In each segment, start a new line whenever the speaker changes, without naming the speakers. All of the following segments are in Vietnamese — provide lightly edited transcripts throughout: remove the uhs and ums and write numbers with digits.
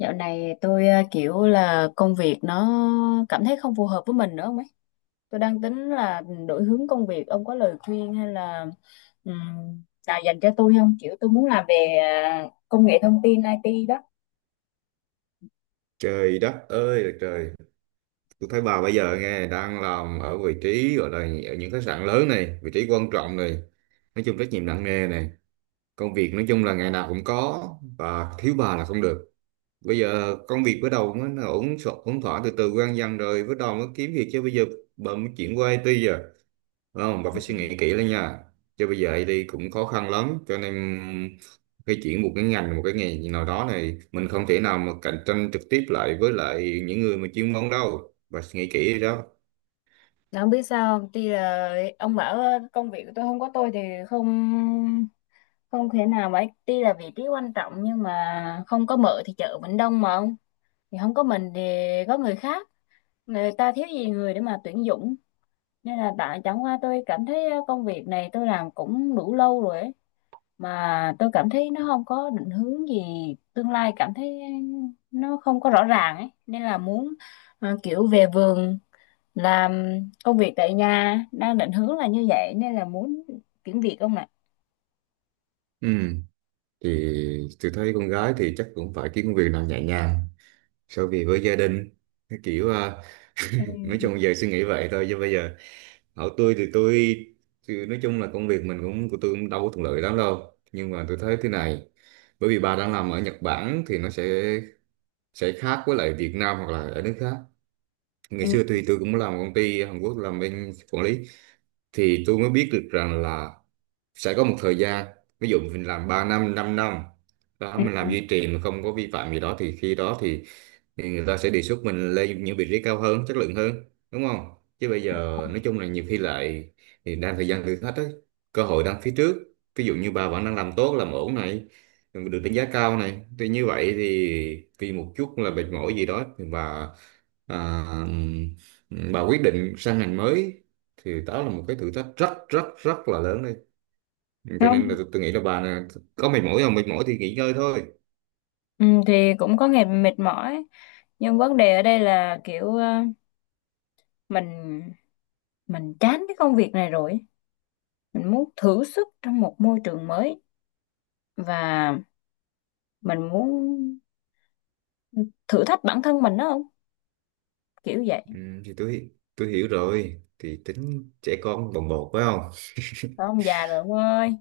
Dạo này tôi kiểu là công việc nó cảm thấy không phù hợp với mình nữa không ấy. Tôi đang tính là đổi hướng công việc. Ông có lời khuyên hay là ừm, nào dành cho tôi không? Kiểu tôi muốn làm về công nghệ thông tin IT đó.
Trời đất ơi là trời, tôi thấy bà bây giờ nghe đang làm ở vị trí gọi là ở những khách sạn lớn này, vị trí quan trọng này, nói chung trách nhiệm nặng nề này, công việc nói chung là ngày nào cũng có và thiếu bà là không được. Bây giờ công việc bắt đầu mới nó ổn thỏa từ từ quen dần rồi, bắt đầu mới kiếm việc chứ bây giờ bà mới chuyển qua IT giờ. Đúng không? Bà
Ừ.
phải suy nghĩ kỹ lên nha. Chứ bây giờ IT cũng khó khăn lắm, cho nên cái chuyển một cái ngành, một cái nghề gì nào đó này, mình không thể nào mà cạnh tranh trực tiếp lại với lại những người mà chuyên môn đâu. Bà suy nghĩ kỹ đi đó.
Mà không biết sao không? Tuy là ông bảo công việc của tôi không có tôi thì không không thể nào mà tuy là vị trí quan trọng nhưng mà không có mợ thì chợ vẫn đông mà ông. Thì không có mình thì có người khác. Người ta thiếu gì người để mà tuyển dụng nên là tại chẳng qua tôi cảm thấy công việc này tôi làm cũng đủ lâu rồi ấy. Mà tôi cảm thấy nó không có định hướng gì tương lai cảm thấy nó không có rõ ràng ấy nên là muốn kiểu về vườn làm công việc tại nhà đang định hướng là như vậy nên là muốn chuyển việc không ạ.
Ừ. Thì tôi thấy con gái thì chắc cũng phải kiếm công việc nào nhẹ nhàng, sau vì với gia đình, cái kiểu à, nói
Ừ,
chung giờ suy nghĩ vậy thôi chứ bây giờ hỏi tôi thì nói chung là công việc mình cũng của tôi cũng đâu có thuận lợi lắm đâu, nhưng mà tôi thấy thế này: bởi vì bà đang làm ở Nhật Bản thì nó sẽ khác với lại Việt Nam hoặc là ở nước khác. Ngày
ừ,
xưa thì tôi cũng làm công ty Hàn Quốc làm bên quản lý, thì tôi mới biết được rằng là sẽ có một thời gian, ví dụ mình làm 3 năm 5 năm đó mình
ừ.
làm duy trì mà không có vi phạm gì đó, thì khi đó thì người ta sẽ đề xuất mình lên những vị trí cao hơn chất lượng hơn, đúng không? Chứ bây giờ nói chung là nhiều khi lại thì đang thời gian thử thách ấy, cơ hội đang phía trước, ví dụ như bà vẫn đang làm tốt làm ổn này được đánh giá cao này, thì như vậy thì vì một chút là mệt mỏi gì đó thì bà à, bà quyết định sang ngành mới, thì đó là một cái thử thách rất rất rất là lớn đấy. Cho nên là
Không.
tôi nghĩ là bà nè, có mệt mỏi không mệt mỏi thì nghỉ ngơi thôi.
Ừ, thì cũng có ngày mệt mỏi nhưng vấn đề ở đây là kiểu mình mình chán cái công việc này rồi mình muốn thử sức trong một môi trường mới và mình muốn thử thách bản thân mình đó không kiểu vậy.
Ừ, thì tôi hiểu rồi, thì tính trẻ con bồng bột phải không,
Thôi ông già rồi ông ơi.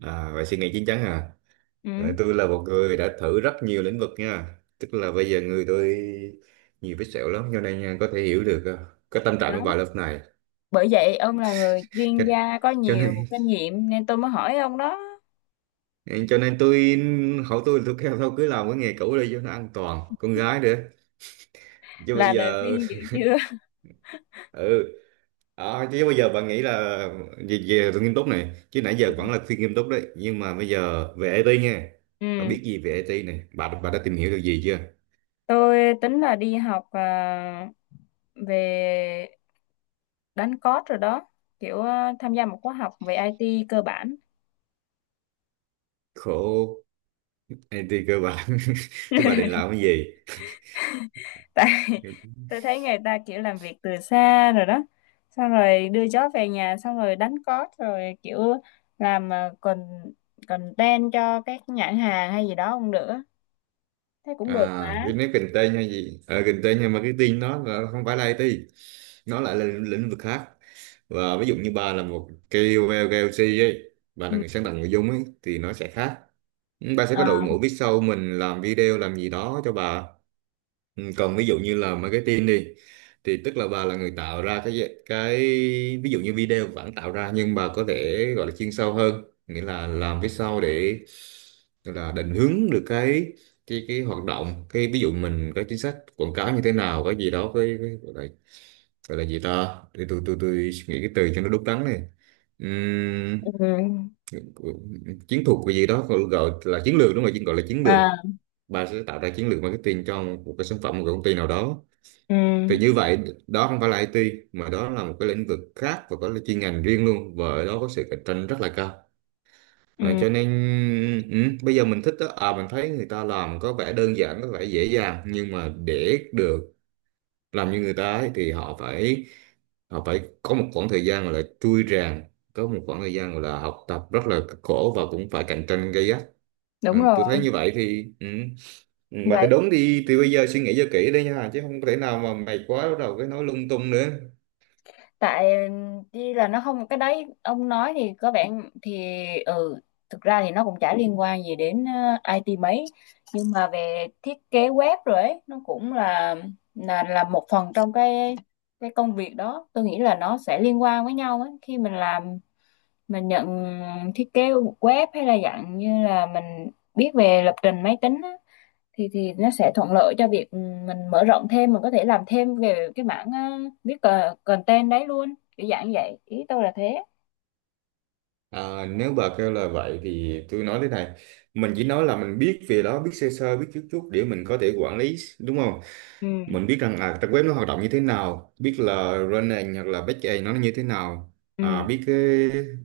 à, vậy suy nghĩ chín chắn à. Ờ,
Ừ,
tôi là một người đã thử rất nhiều lĩnh vực nha, tức là bây giờ người tôi nhiều vết sẹo lắm, cho nên nha, có thể hiểu được cái tâm
thì
trạng
đó
của bà lúc này.
bởi vậy ông là người chuyên
cho,
gia có
cho
nhiều
nên
kinh nghiệm nên tôi mới hỏi ông đó
cho nên tôi hỏi tôi kêu thôi cứ làm cái nghề cũ đi cho nó an toàn, con gái nữa, chứ bây
là lời
giờ
khuyên dữ chưa.
ừ. Ờ, chứ bây giờ bạn nghĩ là về, về nghiêm túc này chứ nãy
Ừ.
giờ vẫn là khuyên nghiêm túc đấy, nhưng mà bây giờ về IT nha. Bạn
Ừ,
biết gì về IT này, bà đã tìm hiểu được gì chưa?
tôi tính là đi học à, về đánh code rồi đó kiểu à, tham gia một khóa học về IT cơ bản
Khổ. IT cơ bản thế bà định làm cái gì?
tại tôi thấy người ta kiểu làm việc từ xa rồi đó xong rồi đưa chó về nhà xong rồi đánh cót rồi kiểu làm con content cho các nhãn hàng hay gì đó cũng được á. Thế cũng được
À
mà.
cái nếu kinh tế hay gì kinh tế, nhưng mà cái tin nó là không phải là IT, nó lại là lĩnh lĩnh vực khác. Và ví dụ như bà là một KOL KOC ấy, bà là
Ừ.
người sáng tạo nội dung ấy thì nó sẽ khác, bà sẽ
Ờ,
có đội ngũ biết sau mình làm video làm gì đó cho bà. Ừ, còn ví dụ như là marketing đi, thì tức là bà là người tạo ra cái ví dụ như video vẫn tạo ra, nhưng bà có thể gọi là chuyên sâu hơn, nghĩa là làm phía sau để gọi là định hướng được cái cái hoạt động, cái ví dụ mình có chính sách quảng cáo như thế nào, cái gì đó, gọi là gì ta, tôi suy nghĩ cái từ cho nó đúng đắn này. Ừm,
ừ.
chiến thuật cái gì đó, gọi gọi là chiến lược đúng rồi, chứ gọi là chiến lược,
À,
bà sẽ tạo ra chiến lược marketing cho một cái sản phẩm một cái công ty nào đó,
ừ.
thì như vậy đó không phải là IT mà đó là một cái lĩnh vực khác và có cái chuyên ngành riêng luôn, và ở đó có sự cạnh tranh rất là cao.
Ừ.
Ờ, cho nên ừ, bây giờ mình thích đó, à mình thấy người ta làm có vẻ đơn giản có vẻ dễ dàng, nhưng mà để được làm như người ta ấy, thì họ phải có một khoảng thời gian gọi là trui rèn, có một khoảng thời gian gọi là học tập rất là cực khổ và cũng phải cạnh tranh gay gắt. Ờ,
Đúng
tôi thấy
rồi.
như vậy thì ừ. Ừ, mà cái
Vậy
đúng thì bây giờ suy nghĩ cho kỹ đấy nha, chứ không thể nào mà mày quá bắt đầu cái nói lung tung nữa.
tại đi là nó không cái đấy ông nói thì có vẻ thì ừ thực ra thì nó cũng chả liên quan gì đến IT mấy nhưng mà về thiết kế web rồi ấy nó cũng là một phần trong cái công việc đó tôi nghĩ là nó sẽ liên quan với nhau ấy khi mình làm mình nhận thiết kế web hay là dạng như là mình biết về lập trình máy tính á, thì nó sẽ thuận lợi cho việc mình mở rộng thêm mình có thể làm thêm về cái mảng viết content đấy luôn kiểu dạng như vậy ý tôi là thế.
À, nếu bà kêu là vậy thì tôi nói thế này: mình chỉ nói là mình biết về đó, biết sơ sơ biết chút chút để mình có thể quản lý đúng không.
Ừ.
Mình biết rằng à, trang web nó hoạt động như thế nào, biết là frontend hoặc là backend nó như thế nào,
Ừ.
à, biết cái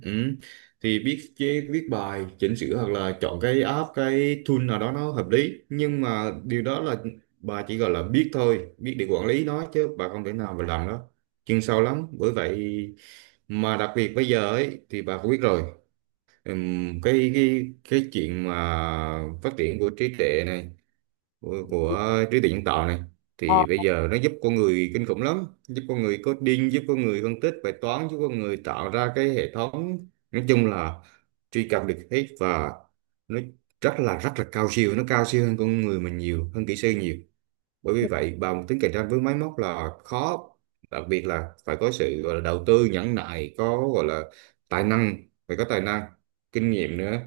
ừ, thì biết viết bài chỉnh sửa hoặc là chọn cái app cái tool nào đó nó hợp lý, nhưng mà điều đó là bà chỉ gọi là biết thôi, biết để quản lý nó chứ bà không thể nào mà làm đó chuyên sâu lắm, bởi vậy mà đặc biệt bây giờ ấy thì bà cũng biết rồi. Ừm, cái chuyện mà phát triển của trí tuệ này, của trí tuệ nhân tạo này,
Ờ,
thì bây giờ nó giúp con người kinh khủng lắm, giúp con người coding, giúp con người phân tích bài toán, giúp con người tạo ra cái hệ thống, nói chung là truy cập được hết, và nó rất là cao siêu, nó cao siêu hơn con người mình nhiều, hơn kỹ sư nhiều, bởi vì vậy bằng tính cạnh tranh với máy móc là khó, đặc biệt là phải có sự gọi là đầu tư nhẫn nại, có gọi là tài năng, phải có tài năng, kinh nghiệm nữa,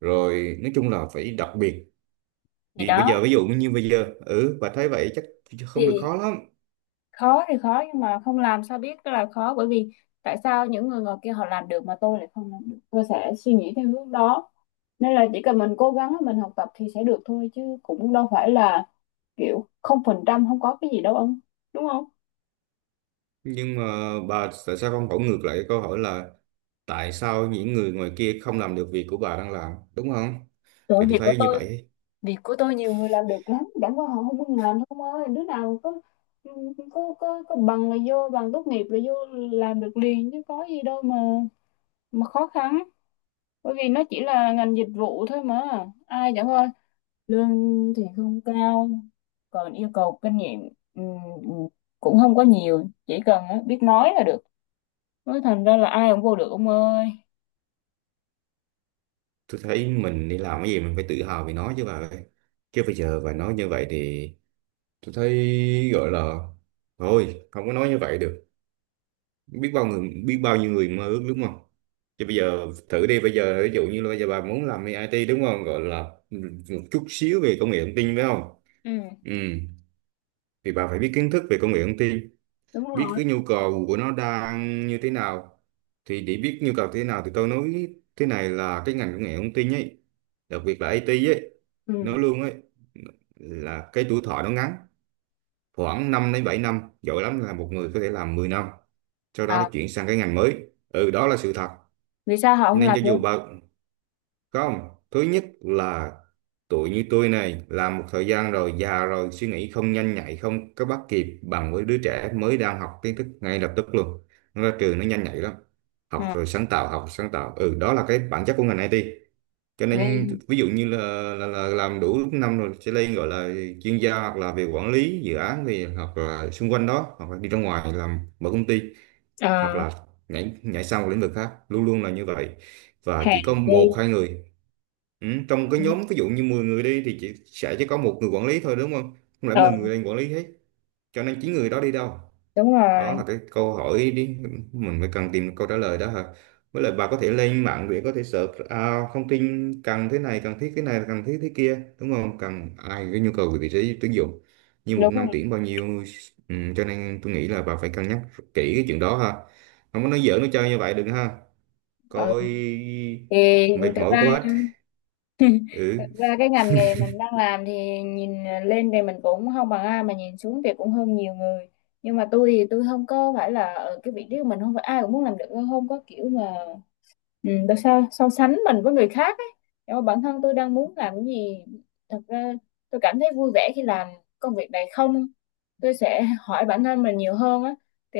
rồi nói chung là phải đặc biệt.
thì
Thì bây
đó
giờ ví dụ như bây giờ ừ bà thấy vậy chắc không được,
thì
khó lắm.
thì khó nhưng mà không làm sao biết là khó bởi vì tại sao những người ngoài kia họ làm được mà tôi lại không làm được tôi sẽ suy nghĩ theo hướng đó nên là chỉ cần mình cố gắng mình học tập thì sẽ được thôi chứ cũng đâu phải là kiểu không phần trăm không có cái gì đâu ông đúng không.
Nhưng mà bà tại sao không hỏi ngược lại cái câu hỏi là tại sao những người ngoài kia không làm được việc của bà đang làm, đúng không?
Sự
Thì tôi thấy như vậy.
việc của tôi nhiều người làm được lắm chẳng qua họ không muốn làm không ơi đứa nào có bằng là vô bằng tốt nghiệp là vô làm được liền chứ có gì đâu mà khó khăn bởi vì nó chỉ là ngành dịch vụ thôi mà ai chẳng ơi lương thì không cao còn yêu cầu kinh nghiệm ừm, ừm, cũng không có nhiều chỉ cần á, biết nói là được nói thành ra là ai cũng vô được ông ơi.
Tôi thấy mình đi làm cái gì mình phải tự hào vì nó chứ bà ơi, chứ bây giờ bà nói như vậy thì tôi thấy gọi là thôi không có nói như vậy được, biết bao người biết bao nhiêu người mơ ước đúng không. Chứ bây giờ thử đi, bây giờ ví dụ như là bây giờ bà muốn làm IT đúng không, gọi là một chút xíu về công nghệ thông tin phải không.
Ừ.
Ừ. Thì bà phải biết kiến thức về công nghệ thông tin,
Đúng
biết
rồi.
cái nhu cầu của nó đang như thế nào. Thì để biết nhu cầu thế nào thì tôi nói thế này: là cái ngành công nghệ thông tin ấy, đặc biệt là IT ấy, nó
Ừ.
luôn ấy là cái tuổi thọ nó ngắn, khoảng 5 đến 7 năm, giỏi lắm là một người có thể làm 10 năm, sau đó thì
À,
chuyển sang cái ngành mới, ừ đó là sự thật.
vì sao họ không
Nên
làm
cho dù
luôn.
bận không, thứ nhất là tuổi như tôi này làm một thời gian rồi già rồi suy nghĩ không nhanh nhạy, không có bắt kịp bằng với đứa trẻ mới đang học kiến thức ngay lập tức luôn, nó ra trường nó nhanh nhạy lắm, học
À.
rồi sáng tạo học sáng tạo, ừ đó là cái bản chất của ngành IT. Cho nên
Nghe.
ví dụ như là làm đủ năm rồi sẽ lên gọi là chuyên gia, hoặc là về quản lý dự án, thì hoặc là xung quanh đó, hoặc là đi ra ngoài làm mở công ty, hoặc
À.
là nhảy nhảy sang một lĩnh vực khác, luôn luôn là như vậy. Và chỉ
Hèn
có
chi.
một hai người ừ, trong cái nhóm ví dụ như 10 người đi thì chỉ có một người quản lý thôi, đúng không, không lẽ 10
Ờ.
người lên quản lý hết. Cho nên 9 người đó đi đâu,
Đúng rồi.
đó là cái câu hỏi đi, mình phải cần tìm câu trả lời đó hả. Với lại bà có thể lên mạng để có thể search à, thông tin cần thế này cần thiết thế này cần thiết thế kia, đúng không, cần ai cái nhu cầu về vị trí tuyển dụng như một
Đúng
năm
rồi.
tuyển bao nhiêu. Ừ, cho nên tôi nghĩ là bà phải cân nhắc kỹ cái chuyện đó ha, không có nói giỡn nói chơi như vậy đừng ha
Ờ.
coi,
Thì
mệt
thực
mỏi
ra
quá.
thực
Ừ,
ra cái ngành nghề mình đang làm thì nhìn lên thì mình cũng không bằng ai mà nhìn xuống thì cũng hơn nhiều người nhưng mà tôi thì tôi không có phải là ở cái vị trí của mình không phải ai cũng muốn làm được không có kiểu mà. Ừ, tại sao so sánh mình với người khác ấy. Nhưng mà bản thân tôi đang muốn làm cái gì thật ra tôi cảm thấy vui vẻ khi làm công việc này không tôi sẽ hỏi bản thân mình nhiều hơn á thì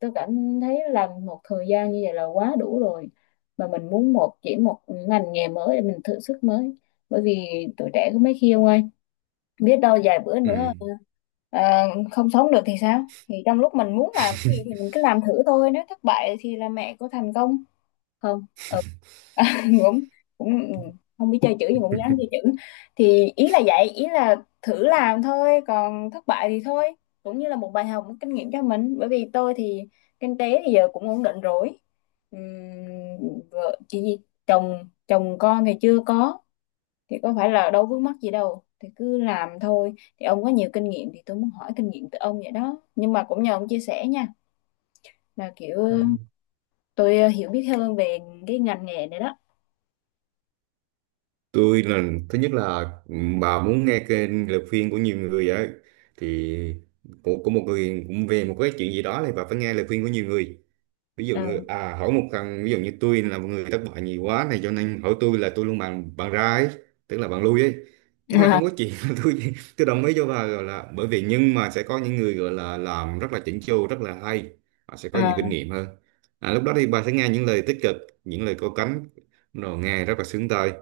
tôi cảm thấy làm một thời gian như vậy là quá đủ rồi mà mình muốn một chỉ một ngành nghề mới để mình thử sức mới bởi vì tuổi trẻ có mấy khi ông ơi biết đâu vài bữa nữa à, không sống được thì sao thì trong lúc mình muốn làm cái gì thì mình cứ làm thử thôi nếu thất bại thì là mẹ của thành công. Không. Ừ. À, cũng cũng không biết chơi chữ nhưng cũng dám chơi chữ thì ý là vậy ý là thử làm thôi còn thất bại thì thôi cũng như là một bài học một kinh nghiệm cho mình bởi vì tôi thì kinh tế thì giờ cũng ổn định rồi. Ừm, Vợ chị gì chồng chồng con thì chưa có thì có phải là đâu vướng mắc gì đâu thì cứ làm thôi thì ông có nhiều kinh nghiệm thì tôi muốn hỏi kinh nghiệm từ ông vậy đó nhưng mà cũng nhờ ông chia sẻ nha là kiểu
ừ.
tôi hiểu biết hơn về cái ngành nghề này đó.
Tôi là thứ nhất là bà muốn nghe kênh lời khuyên của nhiều người á, thì của một người cũng về một cái chuyện gì đó thì bà phải nghe lời khuyên của nhiều người. Ví dụ
Ừ.
à hỏi một thằng ví dụ như tôi là một người thất bại nhiều quá này cho nên hỏi tôi là tôi luôn bàn bàn ra ấy, tức là bàn lui ấy. Tức là
À,
không có chuyện là tôi đồng ý cho bà gọi là, bởi vì nhưng mà sẽ có những người gọi là làm rất là chỉnh chu rất là hay, họ sẽ có
à,
nhiều kinh
không.
nghiệm hơn. À, lúc đó thì bà sẽ nghe những lời tích cực, những lời có cánh, rồi nghe rất là sướng tai,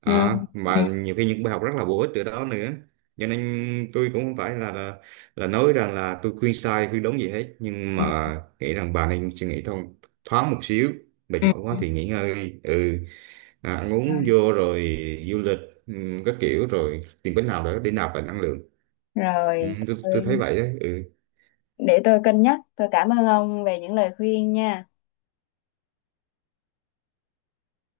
à,
Ừ,
mà nhiều khi những bài học rất là bổ ích từ đó nữa. Cho nên tôi cũng không phải là, là nói rằng là tôi khuyên sai khuyên đúng gì hết, nhưng
ừ,
mà nghĩ rằng bà nên suy nghĩ thông thoáng một xíu, mệt
ừ,
mỏi
ừ.
quá thì nghỉ ngơi đi. Ừ à, ăn uống
Rồi,
vô rồi du lịch ừ, các kiểu, rồi tìm cách nào đó để nạp lại năng lượng. Ừ,
rồi
tôi thấy vậy đấy ừ.
để tôi cân nhắc. Tôi cảm ơn ông về những lời khuyên nha.